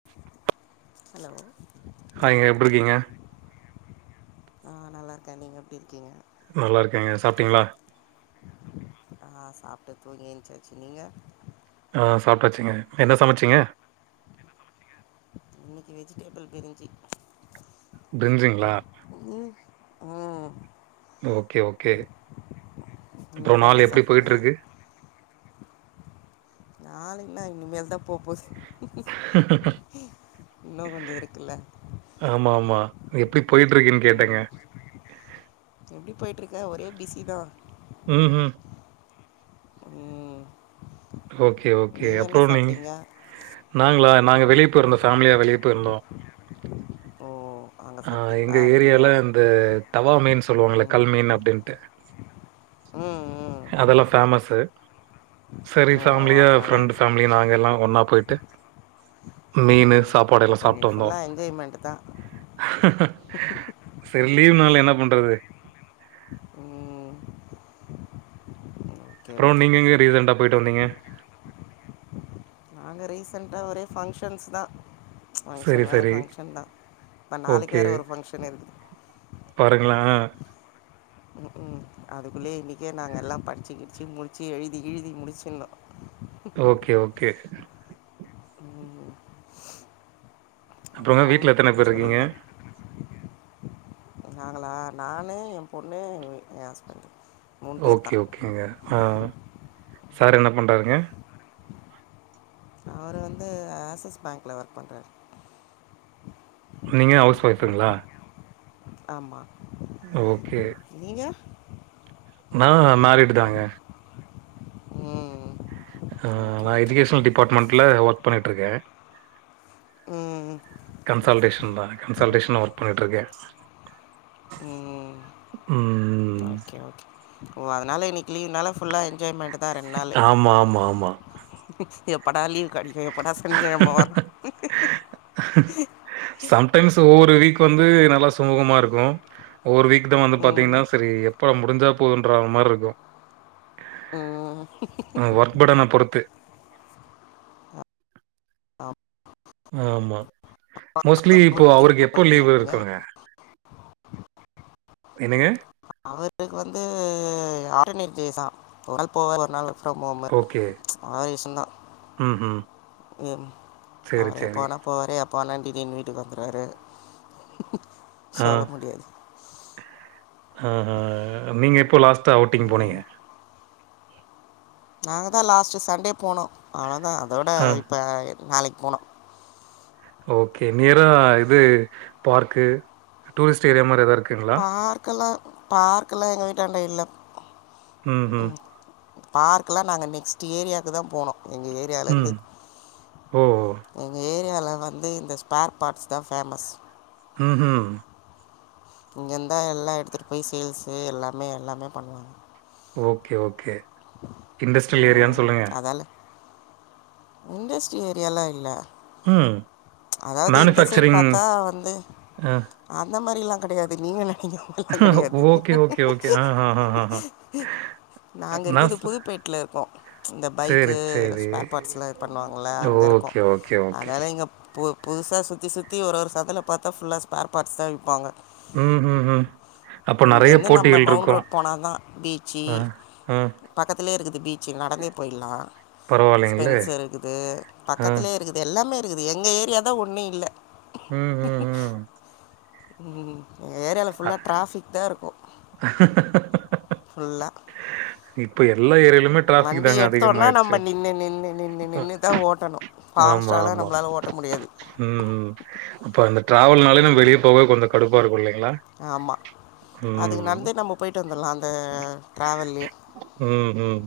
[inaudible] Hello ஹாய்ங்க எப்டி இருக்கீங்க? ஆ நல்லாருக்க நீங்க எப்டி இருக்கீங்க நல்லா இர்க்கேங்க சாப்ட்டீங்ளா ஆ சாப்டு தூங்கி எந்சாச்சு நீங்க ஆ சாப்டாச்சுங்க என்ன சமச்சிங்க இன்னக்கி வெஜிடபிள் பிரிஞ்சி பிரிஞ்சிங்ளா [unintelligible] ஆ ஓகே ஓகே அப்றோ நீங்கள் என்ன நாள் எப்டி சாப்பிட்டீங்க போய்ட்ருக்கு நாளுங்ளா இனிமேல்தா போ போது இன்னு கொஞ்சோ இருக்குல்ல ஆமாமா எப்டி போய்ட்ருக்குன் கேட்டெங்க எப்டி போய்ட்ருக்கே ஒரே பிஸி தா ம் ஹும் ம் ஓகே ஓகே நீங்கள் அப்றோ என்ன நீ சாப்பிட்டீங்க நாங்ளா நாங்க வெளிய போய்ருந்தோ ஃபேமிலியா வெளிய போய்ருந்தோ ஓ அங்கே ஆ சாப்பிட்டீங்களா எங்க வெளியே ஏரியால இந்த தவ்வா மீன் சொல்லுவாங்ள ம் கல் மீன் அப்டின்ட்டு ம் ம் அதல்லா ஃபேமஸு செரி ஓ அதனால ஃபேம்லியா அது நல்லா ஃப்ரெண்டு் இருக்கு. ஃபேம்லி நாங்கெல்லா ஒன்னா போய்ட்டு மீனு ம் சாப்பாடெல்லா அப்போ சாப்ட்டு இன்றைக்கி வந்தோ ஃபுல்லாக என்ஜாய்மெண்ட்டு தான் செரி லீவ் நாள்ல என்ன பண்றது ம் ஓகே அப்றோ ஓகே நீங்க எங்க ரீசெண்ட்டா போய்ட்டு வந்தீங்க நாங்க ரீசெண்ட்டா ஒரே ஃபங்க்ஷன்ஸ் தா சரி, ஃபங்க்ஷன் மேல சரி. ஃபங்க்ஷன்தா இப்ப நாளைக்கி வேற ஒரு ஃபங்க்ஷன் இருக்குது பாருங்ளே அதுக்குள்ள இன்னிக்கே நாங்க எல்லா படிச்சி கிடிச்சி முடிச்சி எழுதி கிழுதி முடிச்சிர்னு ஓகே ஓகே ம், அப்றோங்க அப்புறம் வீட்ல எத்தன பேர் இருக்கீங்க சொல்லுங்கள் நாங்களா நானு எ பொண்ணு எ எ அஸ்பண்ட் ஓகே ஓகேங்க ஆ சார் என்ன பண்றாருங்க அவர் வந்து ஆஸிஸ் பேங்க்ல ஒர்க் பண்றாரு நீங்க அவுஸ் ஒய்ஃபுங்ளா ஆமா ஓகே நீங்க நா மேரிடு தாங்க ம் ஆ ஓகே நா ஓகே எஜுகேஷ்னல் டிபார்ட்மென்ட்ல ஒர்க் பண்ணிட்ருக்கே ம் கன்சால்டேஷன் தா கன்சால்டேஷன்ல ஒர்க் பண்ணிட்ருக்கே ம் ம் ஓகே ஓகே ஓ அதனால இன்னி க்கி லீவ்னால ஃபுல்லா என்ஜாய்மெண்ட்டு தா ரெண் நாளு ஆமா, ஆமா, ஆமா. எப்படா லீவ் கெடைக்கு எப்படா சனிகெழம வரு சம்டைம்ஸ் ஒவ்வொரு வீக் வந்து நல்லா சுமூகமாருக்கு ஒவ்வொரு வீக் இத வந்து பாத்தீங்கன்னா ம், செரி எப்பா முடிஞ்சா போதுன்றா மார்ருக்கு ம் நம்ம ஒர்க் பேர்டன பொறுத்து ஆம் ஆமா மோஸ்ட்லி இப்போ அம்மாக்கு அவருக்கு எப் இப்ப போவீங்களா லீவு நீங்க? இருக்குங்க என்னங்க அவருக்கு வந்து ஆர்டினரி கேசா தொடப்போ வேலனாலு ஆமாஆமா ஓகே. அவர் இஷ்டதா ம்ஹ்ம். ம் சரி, அவர் சரி. எப்பவேணா போறே பொன்னாட்டிக்குன்னு வீட்டுக்கு வந்துருவாரு சொல்ல முடியாது ம் ஹு ம் நீங்க எப்போ லாஸ்ட்டா அவுட்டிங் போனீங்க நாங்கதா லாஸ்ட்டு சண்டே போனோ அவ்ளதா அதோட ஆ. இப்போ நாளைக்கு போணு ஓகே நியரா இது பார்க்கு டூரிஸ்ட் ஏரியா மாரி எதா இருக் பார்க்கெல்லா பார்க்கெல்லா எங்க வீட்டாண்ட இல்ல ம்ஹ்ம். ம் பார்க்குலா நாங்க நெக்ஸ்ட் ஏரியாக்கு தா போணு எங்க ஏரியாலருந்து ம். ஓ! எங்க ஏரியால வந்து இந்த ஸ்பேர் பாட்ஸ் தா ஃபேமஸ் ம் ஹும் இங்கே இந்தா எல்லா எடுத்துட் போய் சேல்ஸு எல்லாமே எல்லாமே பண்ணுவாங்க ஓகே ஓகே இண்டஸ்ட்ரியல் ஏரியானு சொல்லுங்க அதால் இண்டஸ்ட்ரி ஏரியாலா இல்ல ம் அதாவது இந்த சைட் மேனுஃபேக்சரிங் பாத்தா வந்து அ அந்த மாரி எல்லா கெடையாது நீங்க நெனைக்ற மா [unintelligible] கெடையாது ஓகே, ஓகே, ஓகே. ஆஹாஹாஹா. நாங்க நான் இருக்கது சொ புதுப்பேட் லருக்கோ இந்த சரி, பைக்கு இதுல சரி. ஸ்பேர் பார்ட்ஸ்லா இது பண்ணுவாங்கள்ல அங்க இருக்கோ ஓகே, ஓகே, ஓகே. அதனால எங்க இப்போ புதுசா சுத்தி சுத்தி ஒரு சந்துல பாத்தா ஃபுல்லா ஸ்பேர் பார்ட்ஸ்தா விப்பாங்க ம் ம் ம் அப்ப இங்க நெறைய இருந்து நம்ம போட்டிகள் இருக்கும். மவுண்ட்ரோட் போனாதா பீச்சு ஆ, ஆ. பக்கத்துலயே இருக்குது பீச்சு நடந்தே போய்ட்லா பரவாயில்லைங்களே! ஸ்பென்சர் இருக்குது ஆ, பக்கத்துலே இருக்குது எல்லாமே இருக்குது எங்க ஏரியா தா ஒன்னு இல்ல ம் ம், ம். ம் எங்க ஏரியால அ ஃபுல்லா ட்ராஃபிக்தா இருக்கு ஃபுல்லா இப்ப எல்லா ஏரியால வண்டி எடுத்தோனா நம்ம நின்னு நின்னு நின்னு அ, நின்னுதா ஓட்டணு ஆமா ஆமா ம்ம் அப்போ அந்த டிராவல்னாலே நம்ப வெளிய போக கொஞ்சோ கடுப்பா இருக்கு இல்லைங்ளா ஆமா அதுக்கு நடந்தே நம்ம போய்ட்டு வந்துட்லா அந்த டிராவல்லயே ம் ம்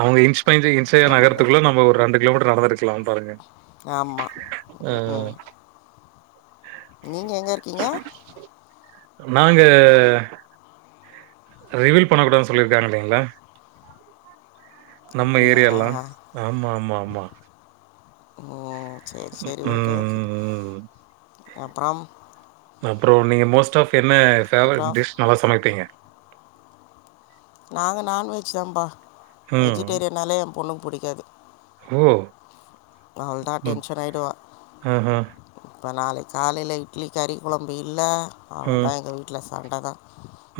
அவங்க இன்ச் பை இன்சா என்ன பண்ண நகரத்துக்குள்ள நம்ம ஒரு ரெண்டு கிலோமீட்டர் நடந்துருக்க க்கலா பாருங்க ஆமா அ ம் ம் நீங்க எங்க இருக்கீங்க நாங்க ரிவில் பண்ணக்கூடாதுன் சொல்லிருக்காங்க இல்லைங்ளா நம்ம ஏரியால்லா அப்படியா ஆமா ஆமா ஆமா ம் செரி செரி ம், ஓகே ஓகே ம், அப்றம் அப்ற நீங்க மோஸ்ட் ஆஃப் என்ன பேவரட் அப்புறம் டிஷ் நல்லா சமைப்பீங்க நாங்க நான்வெஜ் தான்ம்பா ம். வெஜிடேரியன்னாலே எ பொண்ணுக்கு புடிக்காது ஓ நா அழுதா ம். டென்ஷன் ஆயிடுவா ஆஹா. இப்ப நாளைக் காலையில இட்லிக் கறி கொழம்பு இல்ல ம். அவ்ளதா எங்க வீட்ல சண்டதா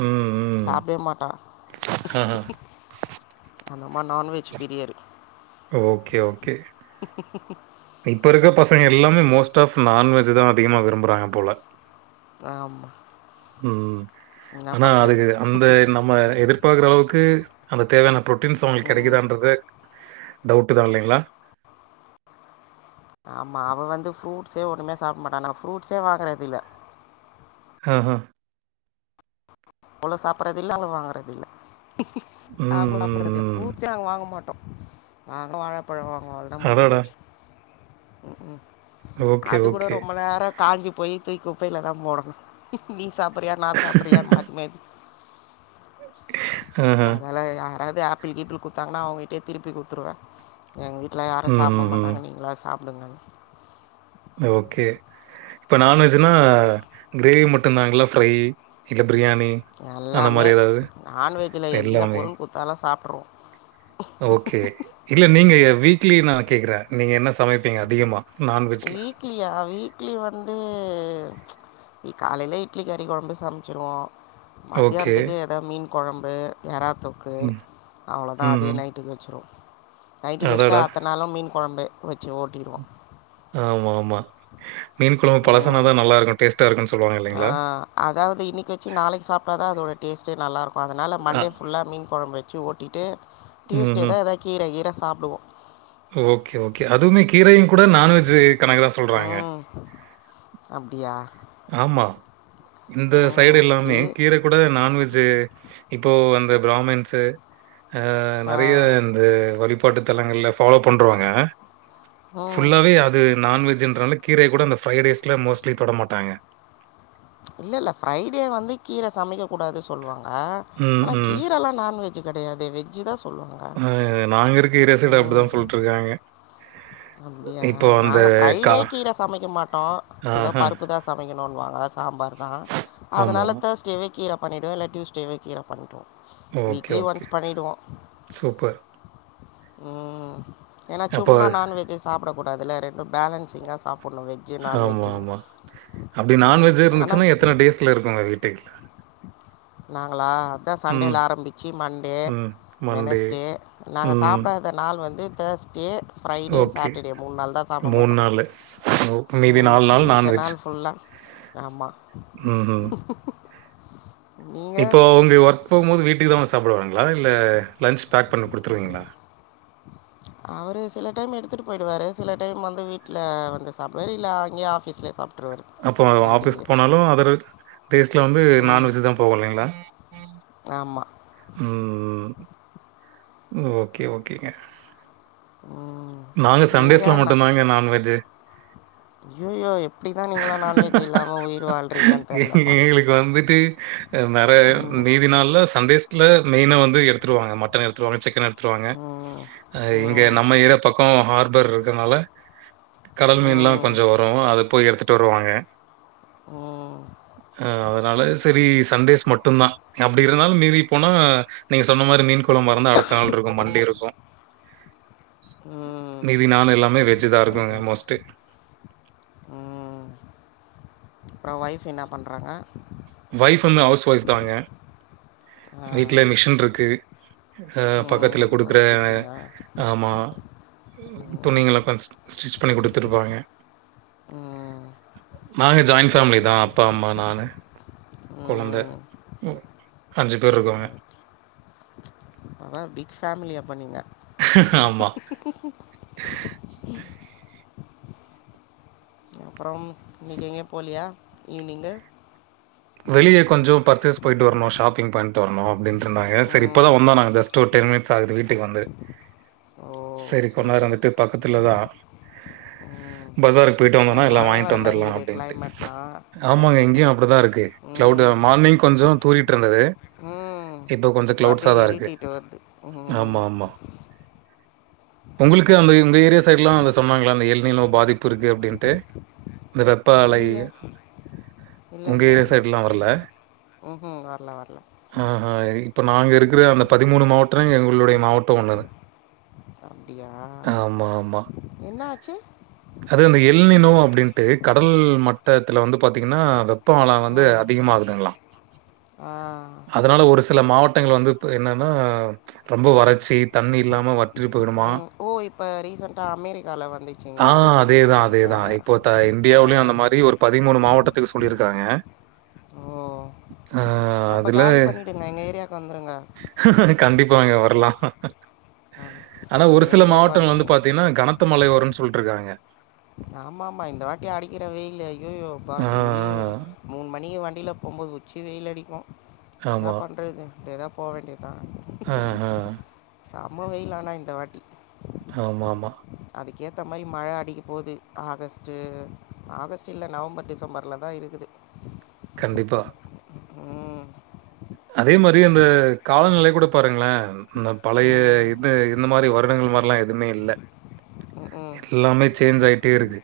ம். ம். சாப்டவே மாட்டா ஆஹா. அந்தம்மா நான்வெஜ் பிரியர் ஓகே ஓகே கிக்கு கிக்கு [inaudible] இப்ப இருக்ற பசங்க எல்லாமே மோஸ்ட் ஆஃப் நான்வெஜ்தா அதிகமா விரும்புறாங்க போல ஆம்மா ம் ஆனா அதுக்கு அந்த நம்ம எதிர்ப் பாக்கற அளவுக்கு அந்த தேவையான பு்ரோட்டீன்ஸ் அவுங்குளுக் ம் கெடைக்குதான்றது டவுட்டு தா இல்லேங்களா ஆமா அவ வந்து ஃப்ரூட்ஸே ஒன்னுமே சாப்ட மாட்டா நா ஃப்ரூட்ஸே வாங்கறதில்ல அ அ அவ்ளோ சாப்பட்றது இல்ல அவ்ளோ வாங்கறது இல்ல ம். அவங்க சாப்பட்றது எப் ம். ம். ஃப்ரூட்ஸே நாங் வாங்க மாட்டோ வாங்கனா வாழப்பழோ வாங்குவோ அவ்ளதா முடிஞ்சு அடடா! போச்சு ம் ம் ஓகே, அது கூட ஓகே. ரொம்ப நேர காஞ்சி போயி தூய்க் குப்பையிலதா போடணு நீ சாப்றயா நா சாப்றயான் மாத்தி மாத்தி ஆஹா. அதலா யாராவது ஆப் ப்பிள் ஈபிள் குத்தாங்கனா அவங்ககிட்யே திருப்பி குடுத்துருவே எங்க வீட்ல யாரு ம். சாப்ட ம். ம். மாட்டாங்க நீங்களா சாப் [unintelligible] ஓகே இப்ப நான்வெஜ்னா கிரேவி மட்டுந்தாங்களா ஃப்ரை இல்ல பிரியாணி அந்த மாரி எல்லாமே ஏதாவது? நான்வெஜ்ல எந்த எல்லாமே. பொருள் குத்தாலு சாப்ருவோ ஓகே இல்ல நீங்க யே வீக்லி நா கேட்கற நீங்க என்ன சமைப்பீங்க அதிகமா நான்வெஜ்ல க்லியா வீக்லி வந்து இ காலையில இட்லி கறி கொழம்பு சமச்சிருவோ ஓகே. மத்யான்த்துக்கு ஏதா மீன் கொழம்பு எறா தொக்கு ம். அவ்ளதா அதே ம். நைட்டுக் வெச்சுருவோ நைட்டுக்குவெச்ட்டு அடடா! அத்த நாள்லா மீன் கொழம்பு வெச்சு ஓட்டிருவோ ஆமாம்மா மீன் கொழம்பு ம் பழசானாதா நல்லா இருக்கு டேஸ்ட்டா இருக்குன் சொல்லுவாங்க ஆ இல்லைங்களா? அதாவது இன்னிக் வெச்சு நாளைக் சாப்ட்டாதா அதோட டேஸ்ட்டே நல்லா இருக்கு அதனால அ. மண்டே ஃபுல்லா மீன் கொழம்பு வெச்சு ஓட்டிட்டு டியூஸ்டே ம்ஹ்ம். தா எதா கீர கீர சாப்டுவோ ஓகே ஓகே அதுவுமே கீரையு கூட நான்வெஜ்ஜூ கணக்கு தா சொல்றாங்க அப்டியா ஆமா இந்த சைடு ஓகே எல்லாமே கீரக் கூட நான்வெஜ்ஜு இப்போ அந்த ப்ராமின்ஸ்சு அ ஆ நெறைய வந்து வழிபாட்டு தலங்கள்ல ஃபாலோ பண்றுவாங்க ம் ஃபுல்லாவே அது நான்வெஜ்ஜுன்றனால கீரைய கூட அந்த ஃப்ரைடேஸ்ல மோஸ்ட்லி தொட மாட்டாங்க இல்லல்ல ஃப்ரைடே வந்து கீர சமைக்க கூடாது சொல்வாங்க ம், ஆனா ம். கீரெல்லா நான்வெஜ் கெடையாதே வெஜ்ஜு தா சொல்வாங்க ம் ட்டுருக்காங்க அப்டியா நாங்க ஃப்ரைடே கா கீர சமைக்க மாட்டோ ஏதா ஆஹா. பருப்பு தா சமைக்கணுன்வாங்க சாம்பார்தா ஆமா. அதனாலதாஸ் டேவே கீர பண்ணிடுவே இல்ல டியூஸ்டேவே கீர பண்ணிடுவோ ஓகே, வீக்லி ஓகே. ஒன்ஸ் பண்ணிடுவோ சூப்பர். ம் ஏன்னா அப்போ சும்மா நான்வெஜ்ஜே சாப்ட கூடாதில்ல ரெண்ட் ப பேலன்ஸ்சிங்கா சாப்பிட்ணு வெஜ் ஆமா ஆமா அப்படி ம் நான்வெஜ் ஆனால் இருந்துச்சுன்னா எத்தன டேஸ்ல இருக்கு வீட்டுக் நாங்களா ம், சண்டேல்ல ஆரம்பிச்சு மண்டே ம். மண்டே. வெனஸ்டே நாங்க ம். சாப்டா த நாள் வந்து தேர்ஸ்ட்டே ஃப்ரைடே ஓகே. சாட்டடே மூண் நாள் தா சாப்பட மாட்டோ நாளு. ஓ மீதி ம் மிச்ச நான்வெஜ். நாள் ஃபுல்லா ஆமா ம்ஹ்ம். இப்போ உங்க ஒர்க் போகும்போது வீட்டுக்கு தா வந்து சாப்புடுவாங்களா இல்ல லன்ச் பேக் பண் குடுத்துருவீங்களா அவரு சில டைம் எடுத்துட்டு போயிடுவாரு சில டைம் வந்து வீட்டில வந்து சாப் வெளில்ல அங்கேயே ஆஃபீஸ்லே சா அப்போ ஆபீஸ்க் போனாலு அதர் டேஸ்ட்ல வந்து நான்வெஜ் தா போவு இல்லைங்களா ஆமா ம் ஓகே ஓகேங்க ம் நாங்க சண்டேஸ்ல நீங்கள் மட்டு நான் தாங்க நான்வெஜ்ஜு ஐயோயோ எப்டிதா நீங்களா நான்வெஜ் இல்லாம உயிர் வாழ்றீங்கன் தெர்லப்பா நறைய மீதி நாள்ல சண்டேஸ்ல மெய்னா வந்து எடுத்துருவாங்க மட்டன் எடுத்துருவாங்க சிக்கன் எடுத் துருவாங்க ம் அ இங்க ம் நம்ம ஏர்யா பக்கோ ஹார்பர் இருக்கனால கடல் மீன் எல்லா ம் கொஞ்சோ வரு அத போய் எடுத்துட்டு வருவாங்க ம் அ அதனால சரி சண்டேஸ் மட்டுந்தா அப்படி இருந்தாலு மீறி போனா நீங்க சொன்ன மார் மீன் கொழம்பாருந்தா அடுத்த நாள் இருக்கு மண்டே இருக்கு ம் மீதி நாளு எல்லாமே வெஜ் தா ஓகே இருக்குங்க ஓகே மோஸ்ட்டு ம் அப்றோ ஒய்ஃப் என்ன பண்றாங்க ஒய்ஃப் வந்து ஹவுஸ் ஒய்ஃப் தாங்க ஆ வீட்லே மிஷின் இருக்கு அ பக்கத்துல ம் ஓ குடுக்குற ஸ்டிச்சிங்கா ஆமா ம் துணிங்கள பஸ்ட் ஸ்டிச் பண்ணி குடுத்துருப்பாங்க ம் நாங்க ஜாயிண்ட் ஃபேமிலி ஓகே தா ஓகே அப்பா அம்மா நானு கொழந்த ம் அஞ்சு பேர் இருக்கோங்க அதா பிக் ஃபேமிலி அப்ப நீங்க ஆமா அப்றோம் இன்னிக் எங்கியு போல்லியா ஈவ்னிங்கு வெளிய கொஞ்சோ பர்ச்சேஸ் போய்ட்டு வர்னு ஷாப்பிங் பண்ட்டு வர்னு அப்டின்ட்டு இருந்தாங்க சரி இப்ப ம் தா வந்தா நாங்க ஜஸ் டூ டென் மினிட்ஸ் ஆகுது வீட்டுக்கு வந்து ஓ செரி கொண் சரி நேரோ சரி இருந்துட்டு பக்கத்துல தா ம் பசாருக் போய்ட்டு இல்லை வந்தோனா எல்லா மழை வாங்கிட் வர மாதிரி வந்தர்லா இருக்குது அப்டின்ட்டு கிளைமேட்லாம் அதான் ஆமாங்க இங்யு கேட்டேன் அப்டி தா இருக்கு கிளவ்டு ம் மார்னிங் கொஞ்சோ தூறிட் இருந்தது ம் இப்ப கொஞ்ச இப்போ கிளவுட்ஸா அப்படியே தா இருக்கு இருட்டிட்டு வருது ம் ஆமா ஆமா உங்ளுக்கு அந்த இந்த ஏரியா சைட்லா வந்து சொன்னாங்ளா அந்த எல்நிலோ பாதிப்பு இருக்கு அப்டின்ட்டு இந்த வெப்ப அலை இல்லையே இல்லை உங்க இல்லை ஏரியா இல்லை தேட்லா வர்ல ம் வரல வரல ஆஹ இ இப்ப நாங்க இருக்கற அந்த பதிமூணு மாவட்ரேங் எங்ளுடைய மாவட்டோ ஒன்னு அப்டியா ஆமா என்ன ஆச்சு அது அந்த எல்நிலோ அப்டின்ட்டு கடல் மட் டத்துல வந்து பாத்தீங்னா வெப்போ அல வந்து ம் அதிகமாகுதுங்ளா ஆ அதனால ஒரு சில மாவட்டங்கள் வந்து இப் என்னனா ரொம்ப வறச்சி தண்ணி இல்லாம வற்றி போய்டுமா ம் ஓ இப்ப ரீசெண்டா அமெரிக்கால வந்திச் ஆ அதே தா அதே தா இப்போ தா ஆ இன்டியாவ்லியு அந்த மாரி ஒரு பதிமூணு மாவட்டத்துக்கு சொல்லிருக்காங்க ஓ அப்ப அதுல காலி பண்ணிடுங்க எங்க ஏரியாக்கு வந்துருங்க கண்டிப்பாங்க வர்லா ம் ஆனா ஒரு எங்கள் சில ஏரியாவுக்கு மாவட்டம் வந்து வந்துடுங்க பாத்தினா கனத் த மழை வருனு சொல்லிட்ருக்காங்க ஆமா ஆமா இந்த வாட்டி அடிக்கிற வெயிலு ஐயையோ ப்பா ஆ, டெய்லியு ஆ. மூண் மணி வண்டில போம்போது உச்சி வெயில் அடிக்கும் என்னா ஆமா. பண்றது அப்டியே தா போ வேண்டிய தா ஆ ஆ சம வெயிலு ஆனா இந்த வாட்டி ஆமாமா அதுக்கேத்த மாரி மழ அடிக்க போது ஆகஸ்ட்டு ஆகஸ்ட் இல்ல நவம்பர் டிசம்பர்ல தா இருக்குது கண்டிப்பா ம் அதே மாரி அந்த காலநிலை கூட பாருங்களே இந்த பழைய ம் பத்து இந்த மாரி வருடங்கள் மாரிலா எதுவுமே இல்ல ம் எல்லாமே சேஞ்ச் ஆயிட்டே இருக்கு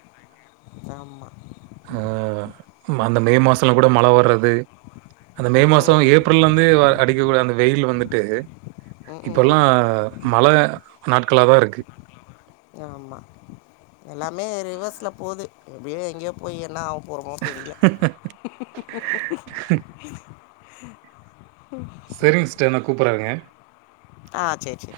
ஆமா ஆ அந்த மே மாசல்லா கூட மழ வர்றது அந்த மே மாசோ ம் ஏப் [unintelligible] அடிக்கக்கூடாது அந்த வெயிலு வந்துட்டு ம் இப்பெல்லா மழ நாட்களா தா இருக்கு ஆமா எல்லாமே ரிவர்ஸ்ல போது எப்டியோ எங்கயோ போய் என்னா ஆவப் போறமோ தெரில செரிங் சிஸ்டர் நா கூப்புற இருங்க ஆ செர் செரி